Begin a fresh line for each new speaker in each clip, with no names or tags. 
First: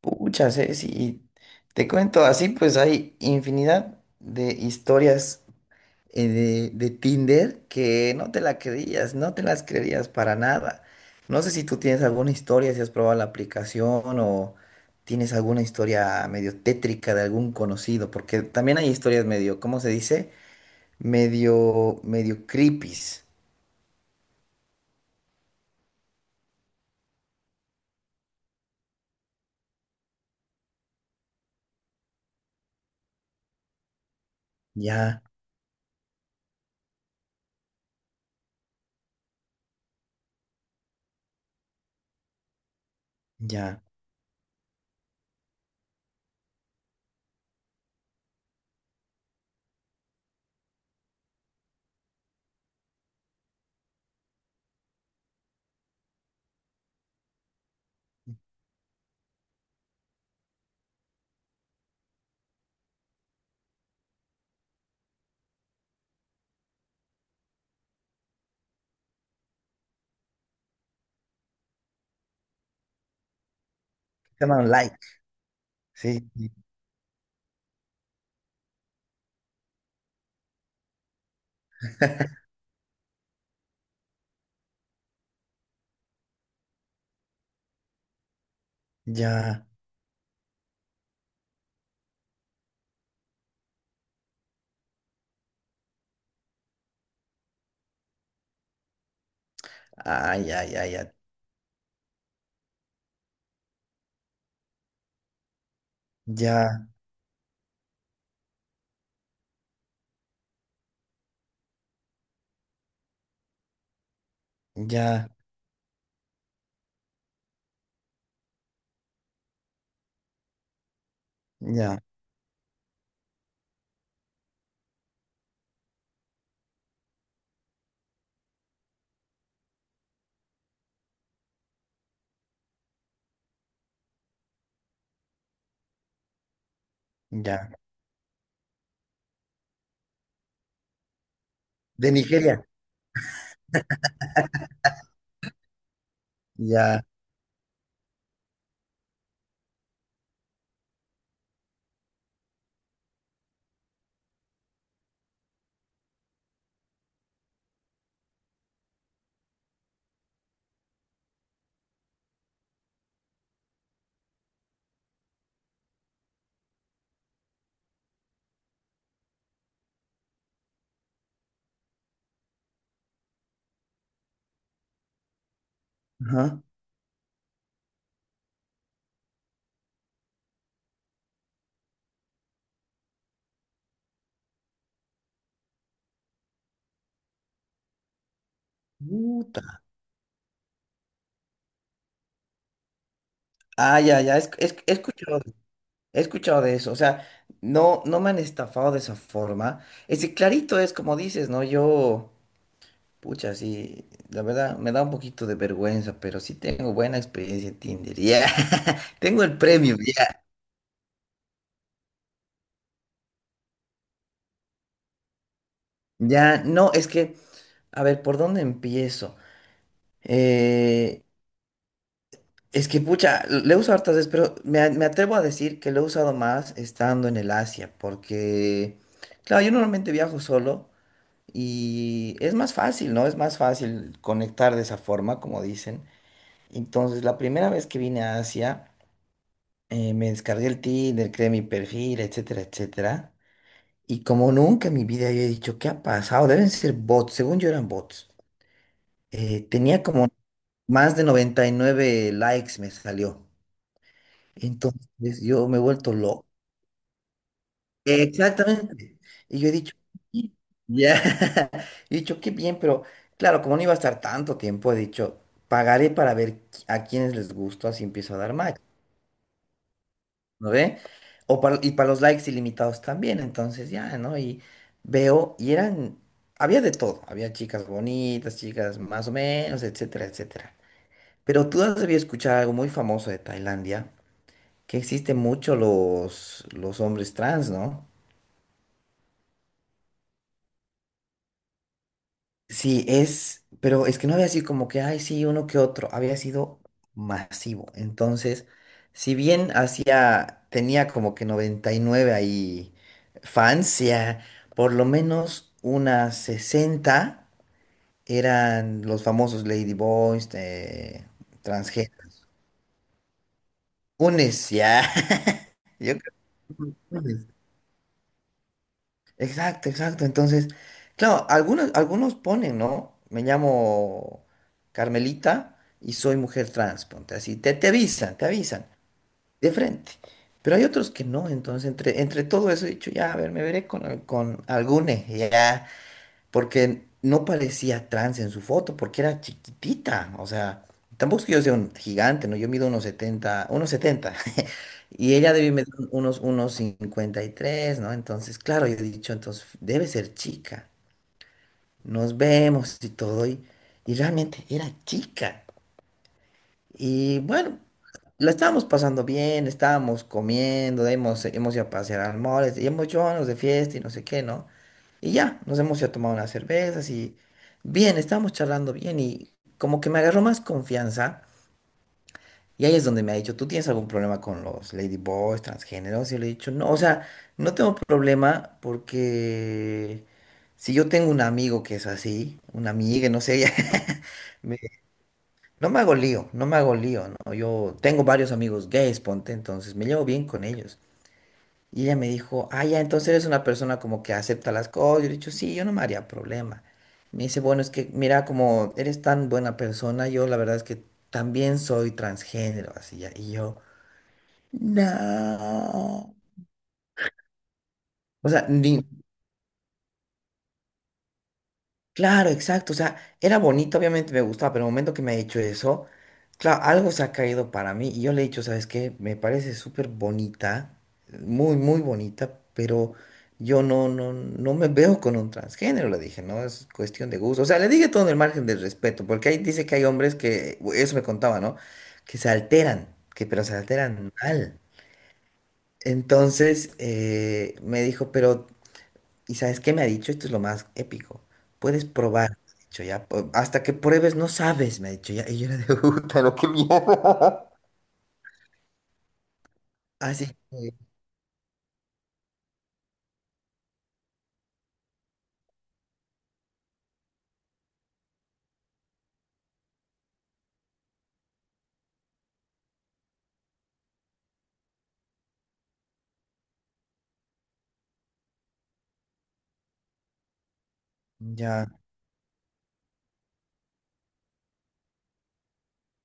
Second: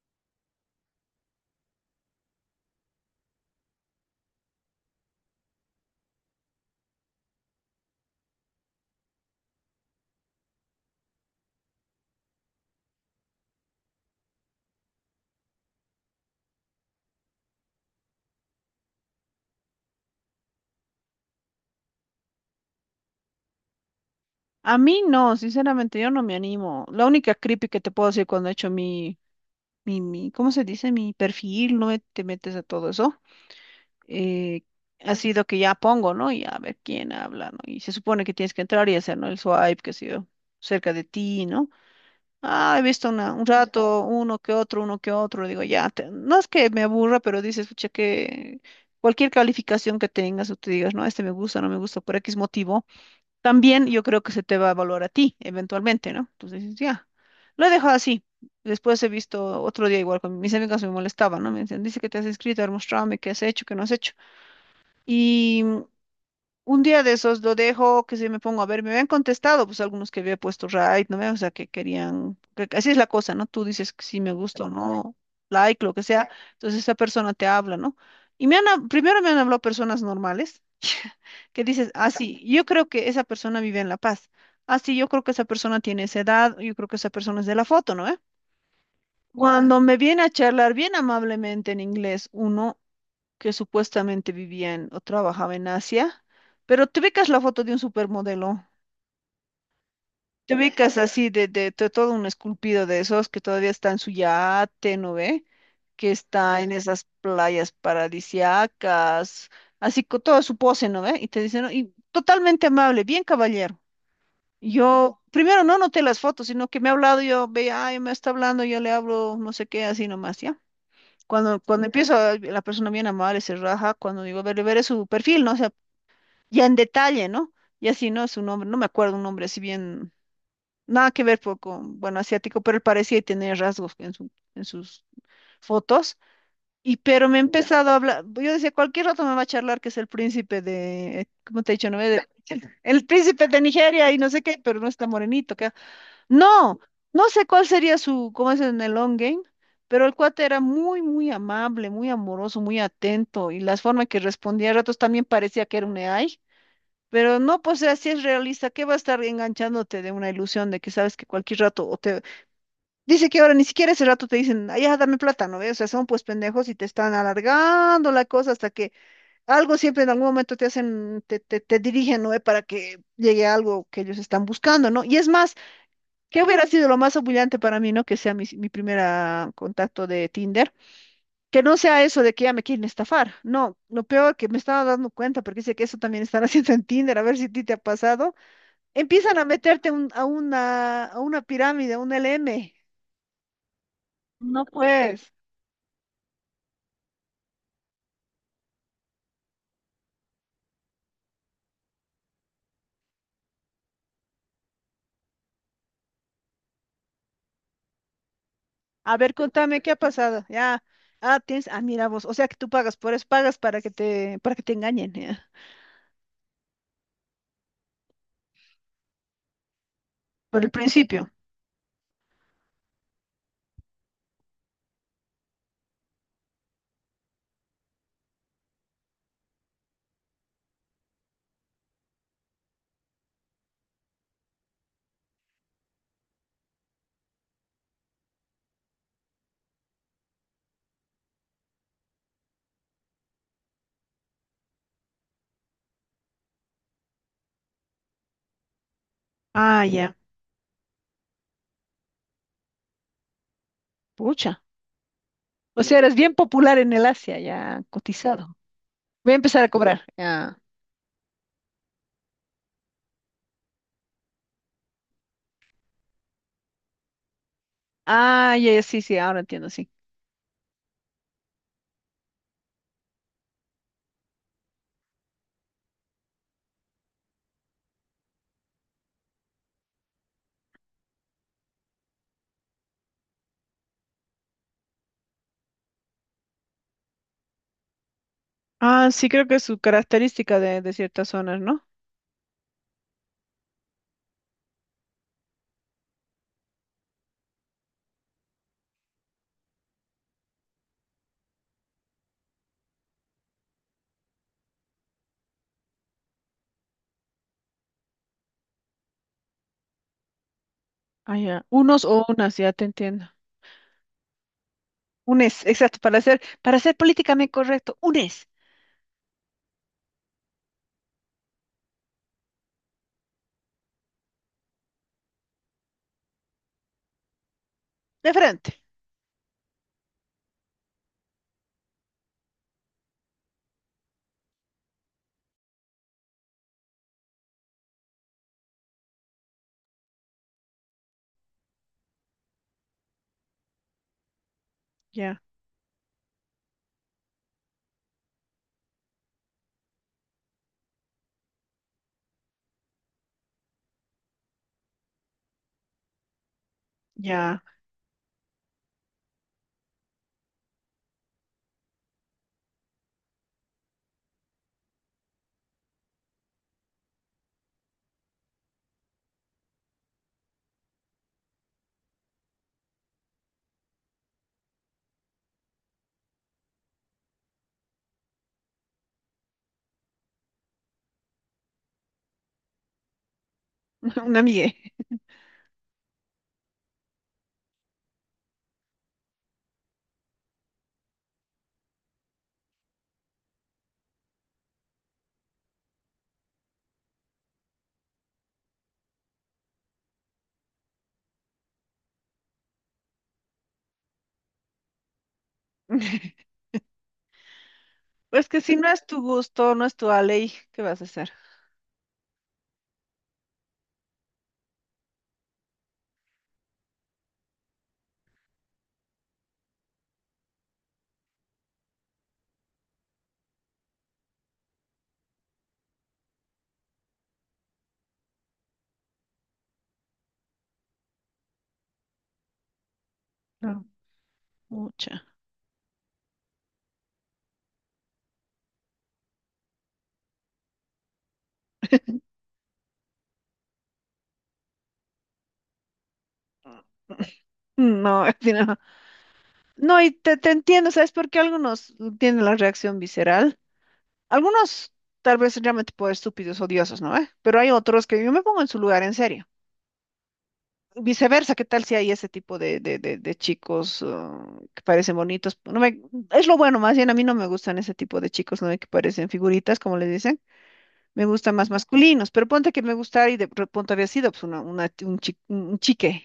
Pucha, Ceci, te cuento así, pues hay infinidad de historias de Tinder que no te la creías, no te las creerías para nada. No sé si tú tienes alguna historia, si has probado la aplicación o tienes alguna historia medio tétrica de algún conocido, porque también hay historias medio, ¿cómo se dice? Medio, medio creepies.
A mí no, sinceramente, yo no me animo. La única creepy que te puedo decir cuando he hecho mi, ¿cómo se dice? Mi perfil, no te metes a todo eso. eh, Ha
Ya,
sido que ya pongo, ¿no? Y a ver quién habla, ¿no? Y se supone que tienes que entrar y hacer, ¿no? El swipe, qué sé yo, cerca de ti, ¿no? Ah, he visto una, un
ya.
rato, uno que otro, digo, ya, no es que me aburra, pero dices, pucha, que cualquier calificación que tengas o te digas, no, este me gusta, no me gusta, por X motivo, también yo creo que se te va a evaluar a ti eventualmente, ¿no? Entonces dices, ya, lo he dejado así. Después he visto otro día igual con mis amigas me molestaban, ¿no? Me decían, dice que te has inscrito, a ver, muéstrame qué has hecho, qué no has hecho. Y un día de esos lo dejo, que si me pongo a ver, me habían contestado, pues algunos que había puesto right, ¿no ve? O sea, que querían, así es la cosa, ¿no? Tú dices que si me
Se
gusta
llaman
o
like,
no, like, lo que sea,
sí, sí,
entonces esa persona te habla, ¿no? Y primero me han hablado personas normales, que dices, ah, sí, yo creo que esa persona vive en La Paz, ah, sí, yo creo que esa persona tiene esa edad, yo creo que esa persona es de la foto, ¿no eh?
ya.
Cuando me viene a charlar bien amablemente en inglés, uno que supuestamente vivían o trabajaba en Asia, pero te ubicas la foto de un supermodelo,
Ay,
te
ay, ay,
ubicas
ay,
así todo un esculpido de esos que todavía está en su yate, ¿no ve? Que está en
ya,
esas playas paradisiacas, así con toda su pose, ¿no ve? Y te dicen, "No, y totalmente amable, bien caballero." Yo
ya.
primero no noté las fotos, sino que me ha hablado, yo veía, ay, me está hablando, yo le hablo, no sé qué, así nomás, ¿ya? Cuando,
Ya,
empiezo, la persona bien amable se raja, cuando digo, a ver, veré su perfil, ¿no? Ya en detalle, ¿no? Y así, ¿no? Su nombre, no me acuerdo un nombre así bien, nada que ver con, bueno, asiático, pero él parecía tener rasgos en sus fotos. Y pero me ha
ya.
empezado a hablar, yo decía, cualquier rato me va a charlar que es el príncipe de, ¿cómo te he dicho? ¿No?
De Nigeria.
El príncipe de Nigeria y no sé qué, pero no está morenito, que no,
Ya.
no sé cuál sería su, cómo es en el long game, pero el cuate era muy, muy amable, muy amoroso, muy atento y las formas que respondía a ratos también parecía que era un AI. Pero no, pues así es realista, ¿qué va a estar enganchándote de una ilusión de que sabes que cualquier rato o te dice que ahora ni siquiera ese rato te dicen, "Ay, ya, dame plata, ¿no ves? O sea, son pues pendejos y te están alargando la cosa hasta que algo siempre en algún momento te hacen, te dirigen, ¿no ve? Para que llegue a algo que ellos están buscando, ¿no? Y es más, ¿qué
Ajá.
hubiera sido lo más humillante para mí, ¿no? Que sea mi primer contacto de Tinder. Que no sea eso de que ya me quieren estafar. No, lo peor que me estaba dando cuenta, porque dice que eso también están haciendo en Tinder, a ver si a ti te ha pasado. Empiezan a
Puta.
meterte a una pirámide, a un LM.
Ah, ya, ya.
No
He
pues.
escuchado, he escuchado de eso. O sea, no, no me han estafado de esa forma. Ese clarito es como dices, ¿no? Yo, pucha, sí, la verdad, me da un poquito de vergüenza, pero sí tengo buena experiencia en Tinder. Ya.
A ver,
Tengo el
contame qué
premio,
ha
ya.
pasado. Ya. Ah, tienes. Ah, mira vos. O sea que tú pagas por eso, pagas para que te engañen, ya.
Ya, no, es que, a ver, ¿por dónde empiezo?
Por el
Eh,
principio.
Es que, pucha, le uso hartas veces, pero me atrevo a decir que lo he usado más estando en el Asia, porque, claro, yo normalmente viajo solo y es más fácil, ¿no? Es más fácil conectar de esa forma, como dicen. Entonces, la primera vez que vine a Asia, me descargué el Tinder, creé mi perfil, etcétera, etcétera. Y como nunca en mi vida había dicho, ¿qué ha pasado? Deben ser bots, según yo eran bots.
Ah,
Tenía
ya.
como más de 99 likes, me salió.
Pucha.
Entonces yo me he
O sea,
vuelto
eres bien
loco.
popular en el Asia, ya cotizado.
Exactamente.
Voy a
Y
empezar a
yo he dicho,
cobrar.
"Sí",
Ya.
ya, he dicho, qué bien, pero claro, como no iba a estar tanto tiempo, he dicho, pagaré para ver a quienes les gusta, así empiezo a dar
Ah, ya,
match,
ya, sí, sí, ahora entiendo, sí.
¿no ve? O para, y para los likes ilimitados también, entonces ya, ¿no? Y veo, había de todo, había chicas bonitas, chicas más o menos, etcétera, etcétera. Pero tú has debido escuchar algo muy famoso de Tailandia, que existen mucho los hombres trans, ¿no?
Ah, sí, creo que es su característica de ciertas zonas, ¿no?
Sí, es, pero es que no había sido como que, ay, sí, uno que otro, había sido masivo. Entonces, si bien tenía como que 99 ahí fans, ya por lo menos unas 60 eran los famosos Lady Boys,
Ah, ya. Unos
transgénero,
o unas, ya te entiendo.
unes, ya,
Unes, exacto,
yo creo
para ser
que unes.
políticamente correcto, unes.
Exacto, exacto. Entonces, claro, algunos ponen, ¿no? Me llamo Carmelita y soy mujer trans, ponte así. Te
De
avisan, te
frente.
avisan, de frente. Pero hay otros que no, entonces entre todo eso he dicho, ya, a ver, me veré con, con algune, ya porque no parecía trans en su foto, porque era chiquitita, o sea, tampoco es que yo sea un gigante, ¿no? Yo mido unos setenta, y
Ya,
ella debe medir unos 53, ¿no? Entonces, claro, yo he dicho, entonces, debe ser chica, nos vemos y todo, y realmente era chica. Y
ya,
bueno, la estábamos pasando bien, estábamos comiendo, de ahí hemos ido a pasear al mall, este, y hemos hecho unos de fiesta y no sé qué, ¿no? Y ya, nos hemos ido a tomar unas cervezas y bien, estábamos charlando bien y como que me agarró más confianza. Y ahí es donde me ha dicho, ¿tú tienes algún problema con los ladyboys, transgéneros? Y le he dicho, no, o sea, no tengo problema porque si yo tengo un amigo que es así, una amiga, no sé,
una mie.
me- no me hago lío, no me hago lío, ¿no? Yo tengo varios amigos gays, ponte, entonces me llevo bien con ellos. Y ella me dijo, ah, ya, entonces eres una persona como que acepta las cosas. Yo le he dicho, sí, yo no me haría problema. Me dice, bueno, es que mira, como eres tan buena persona, yo la verdad es que también soy transgénero, así ya. Y yo, no.
Pues
O
que
sea,
si no
ni,
es tu gusto, no es tu ley, ¿qué vas a hacer?
claro, exacto. O sea, era bonito, obviamente me gustaba, pero el momento que me ha hecho eso, claro, algo se ha caído para mí. Y yo le he dicho, ¿sabes qué? Me parece súper bonita, muy, muy bonita, pero yo no, no, no me veo con un transgénero, le dije, ¿no? Es cuestión de gusto. O sea, le dije todo en el margen del respeto, porque ahí dice que hay hombres que, eso me contaba, ¿no? Que se alteran, que pero se
No,
alteran mal.
mucha.
Entonces me dijo, pero. ¿Y sabes qué me ha dicho? Esto es lo más épico. Puedes probar, me ha dicho ya. Hasta que pruebes no sabes, me ha dicho ya. Y yo era de puta, no, qué mierda.
No, así no. No, y te,
Así
te entiendo,
que
¿sabes por qué algunos tienen la reacción visceral? Algunos tal vez realmente por estúpidos, odiosos, ¿no? ¿Eh? Pero hay otros que yo me pongo en su lugar, en serio. Viceversa, ¿qué tal si hay ese tipo de chicos que parecen bonitos? No me, es lo bueno, más bien a mí no me gustan ese tipo de chicos, ¿no? Que parecen figuritas, como les dicen. Me gustan más
ya,
masculinos, pero ponte que me gustara y de pronto había sido pues, un chique.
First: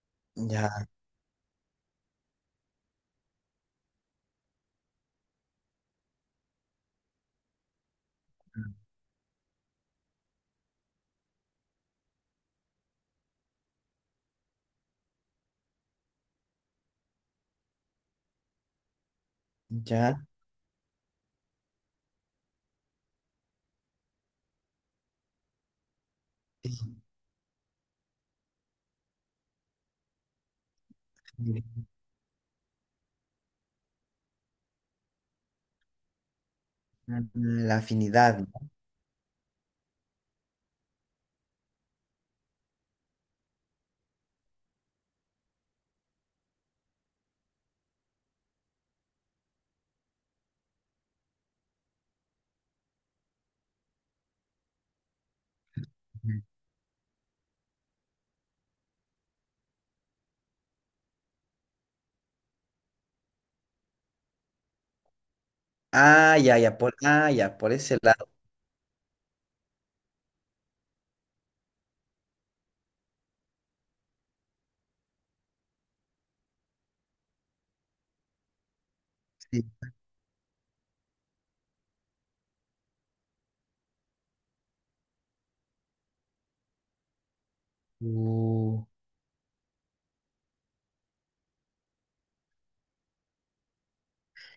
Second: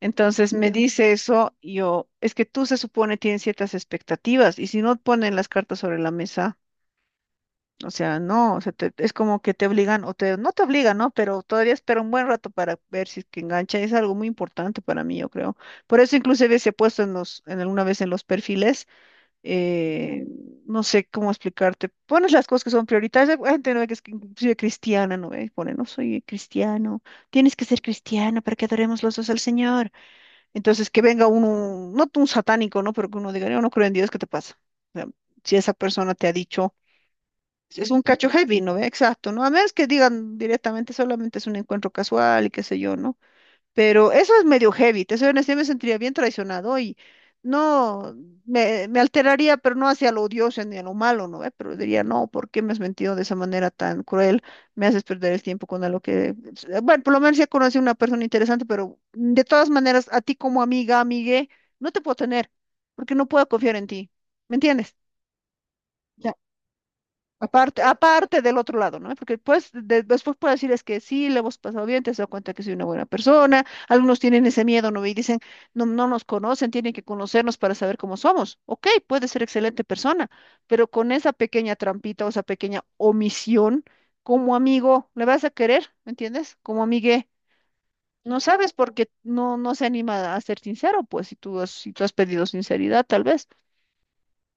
Entonces me
ya,
dice eso, y yo, es que tú se supone tienes ciertas expectativas y si no ponen las cartas sobre la mesa, o sea, no, o sea, es como que te obligan o te, no te obligan, ¿no? Pero todavía espera un buen rato para ver si es que engancha, es algo muy importante para mí, yo creo. Por eso inclusive se ha puesto en los, en alguna vez en los perfiles
ya.
eh, no sé cómo explicarte, pones las cosas que son prioritarias, hay gente no que es que inclusive cristiana, no ve, pone, no soy
eh,
cristiano, tienes que ser cristiano para que adoremos los dos al Señor. Entonces que venga uno, no un satánico, ¿no? Pero que uno diga, yo no creo en Dios, ¿qué te pasa? O sea, si esa persona te ha dicho,
La
es un cacho
afinidad,
heavy,
¿no?
¿no ve? Exacto, ¿no? A menos que digan directamente, solamente es un encuentro casual y qué sé yo, ¿no? Pero eso es medio heavy, te soy honesta, yo me sentiría bien traicionado y no, me alteraría, pero no hacia lo odioso ni a lo malo, ¿no ve? Pero diría, no, ¿por qué me has mentido de esa manera tan cruel? Me haces perder el tiempo con algo que, bueno, por lo menos ya conocí a una persona interesante, pero de todas maneras, a ti como amiga, amigue, no te puedo tener, porque no puedo confiar en ti, ¿me entiendes?
Ah, ya, ya, por, ah, ya, por
Aparte,
ese lado.
aparte del otro lado, ¿no? Porque pues, después puedo decirles que sí, le hemos pasado bien, te has dado cuenta que soy una buena persona. Algunos tienen ese miedo, ¿no? Y dicen, no, no nos conocen, tienen que conocernos para saber cómo somos. Ok, puede ser
Sí,
excelente persona, pero con esa pequeña trampita o esa pequeña omisión, como amigo, le vas a querer, ¿me entiendes? Como amigue, no sabes
Uh,
porque no, no se anima a ser sincero, pues, si tú has, si tú has pedido sinceridad, tal vez.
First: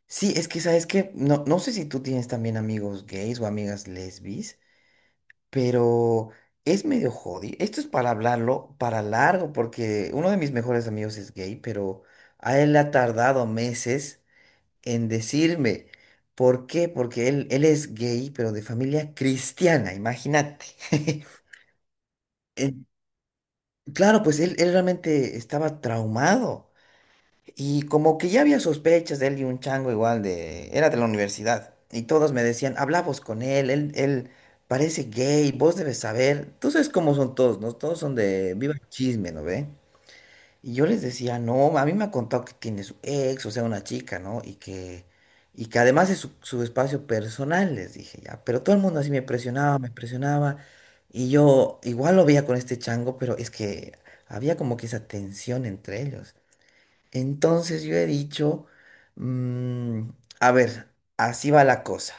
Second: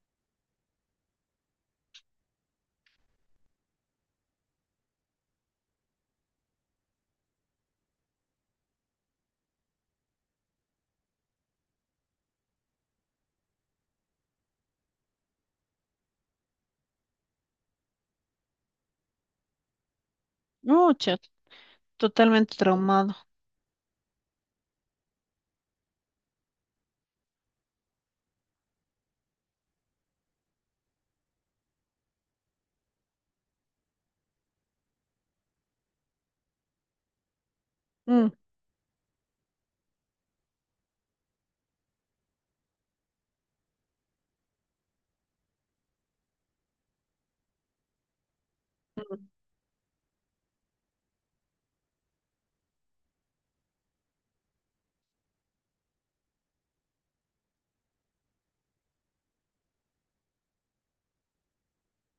sí, es que, ¿sabes qué? No, no sé si tú tienes también amigos gays o amigas lesbis. Pero es medio jodido. Esto es para hablarlo para largo, porque uno de mis mejores amigos es gay, pero a él le ha tardado meses en decirme. ¿Por qué? Porque él es gay, pero de familia cristiana, imagínate.
No, chat, totalmente
Eh,
traumado.
claro, pues él realmente estaba traumado. Y como que ya había sospechas de él y un chango igual de... Era de la universidad. Y todos me decían, hablamos con él, parece gay, vos debes saber. Tú sabes cómo son todos, ¿no? Todos son
Mm.
de viva el chisme, ¿no ve? Y yo les decía, no, a mí me ha contado que tiene su ex, o sea, una chica, ¿no? Y que además es su, su espacio personal, les dije ya. Pero todo el mundo así me presionaba, me presionaba. Y yo igual lo veía con este chango, pero es que había como que esa tensión entre ellos. Entonces yo he dicho, mm, a ver, así va la cosa.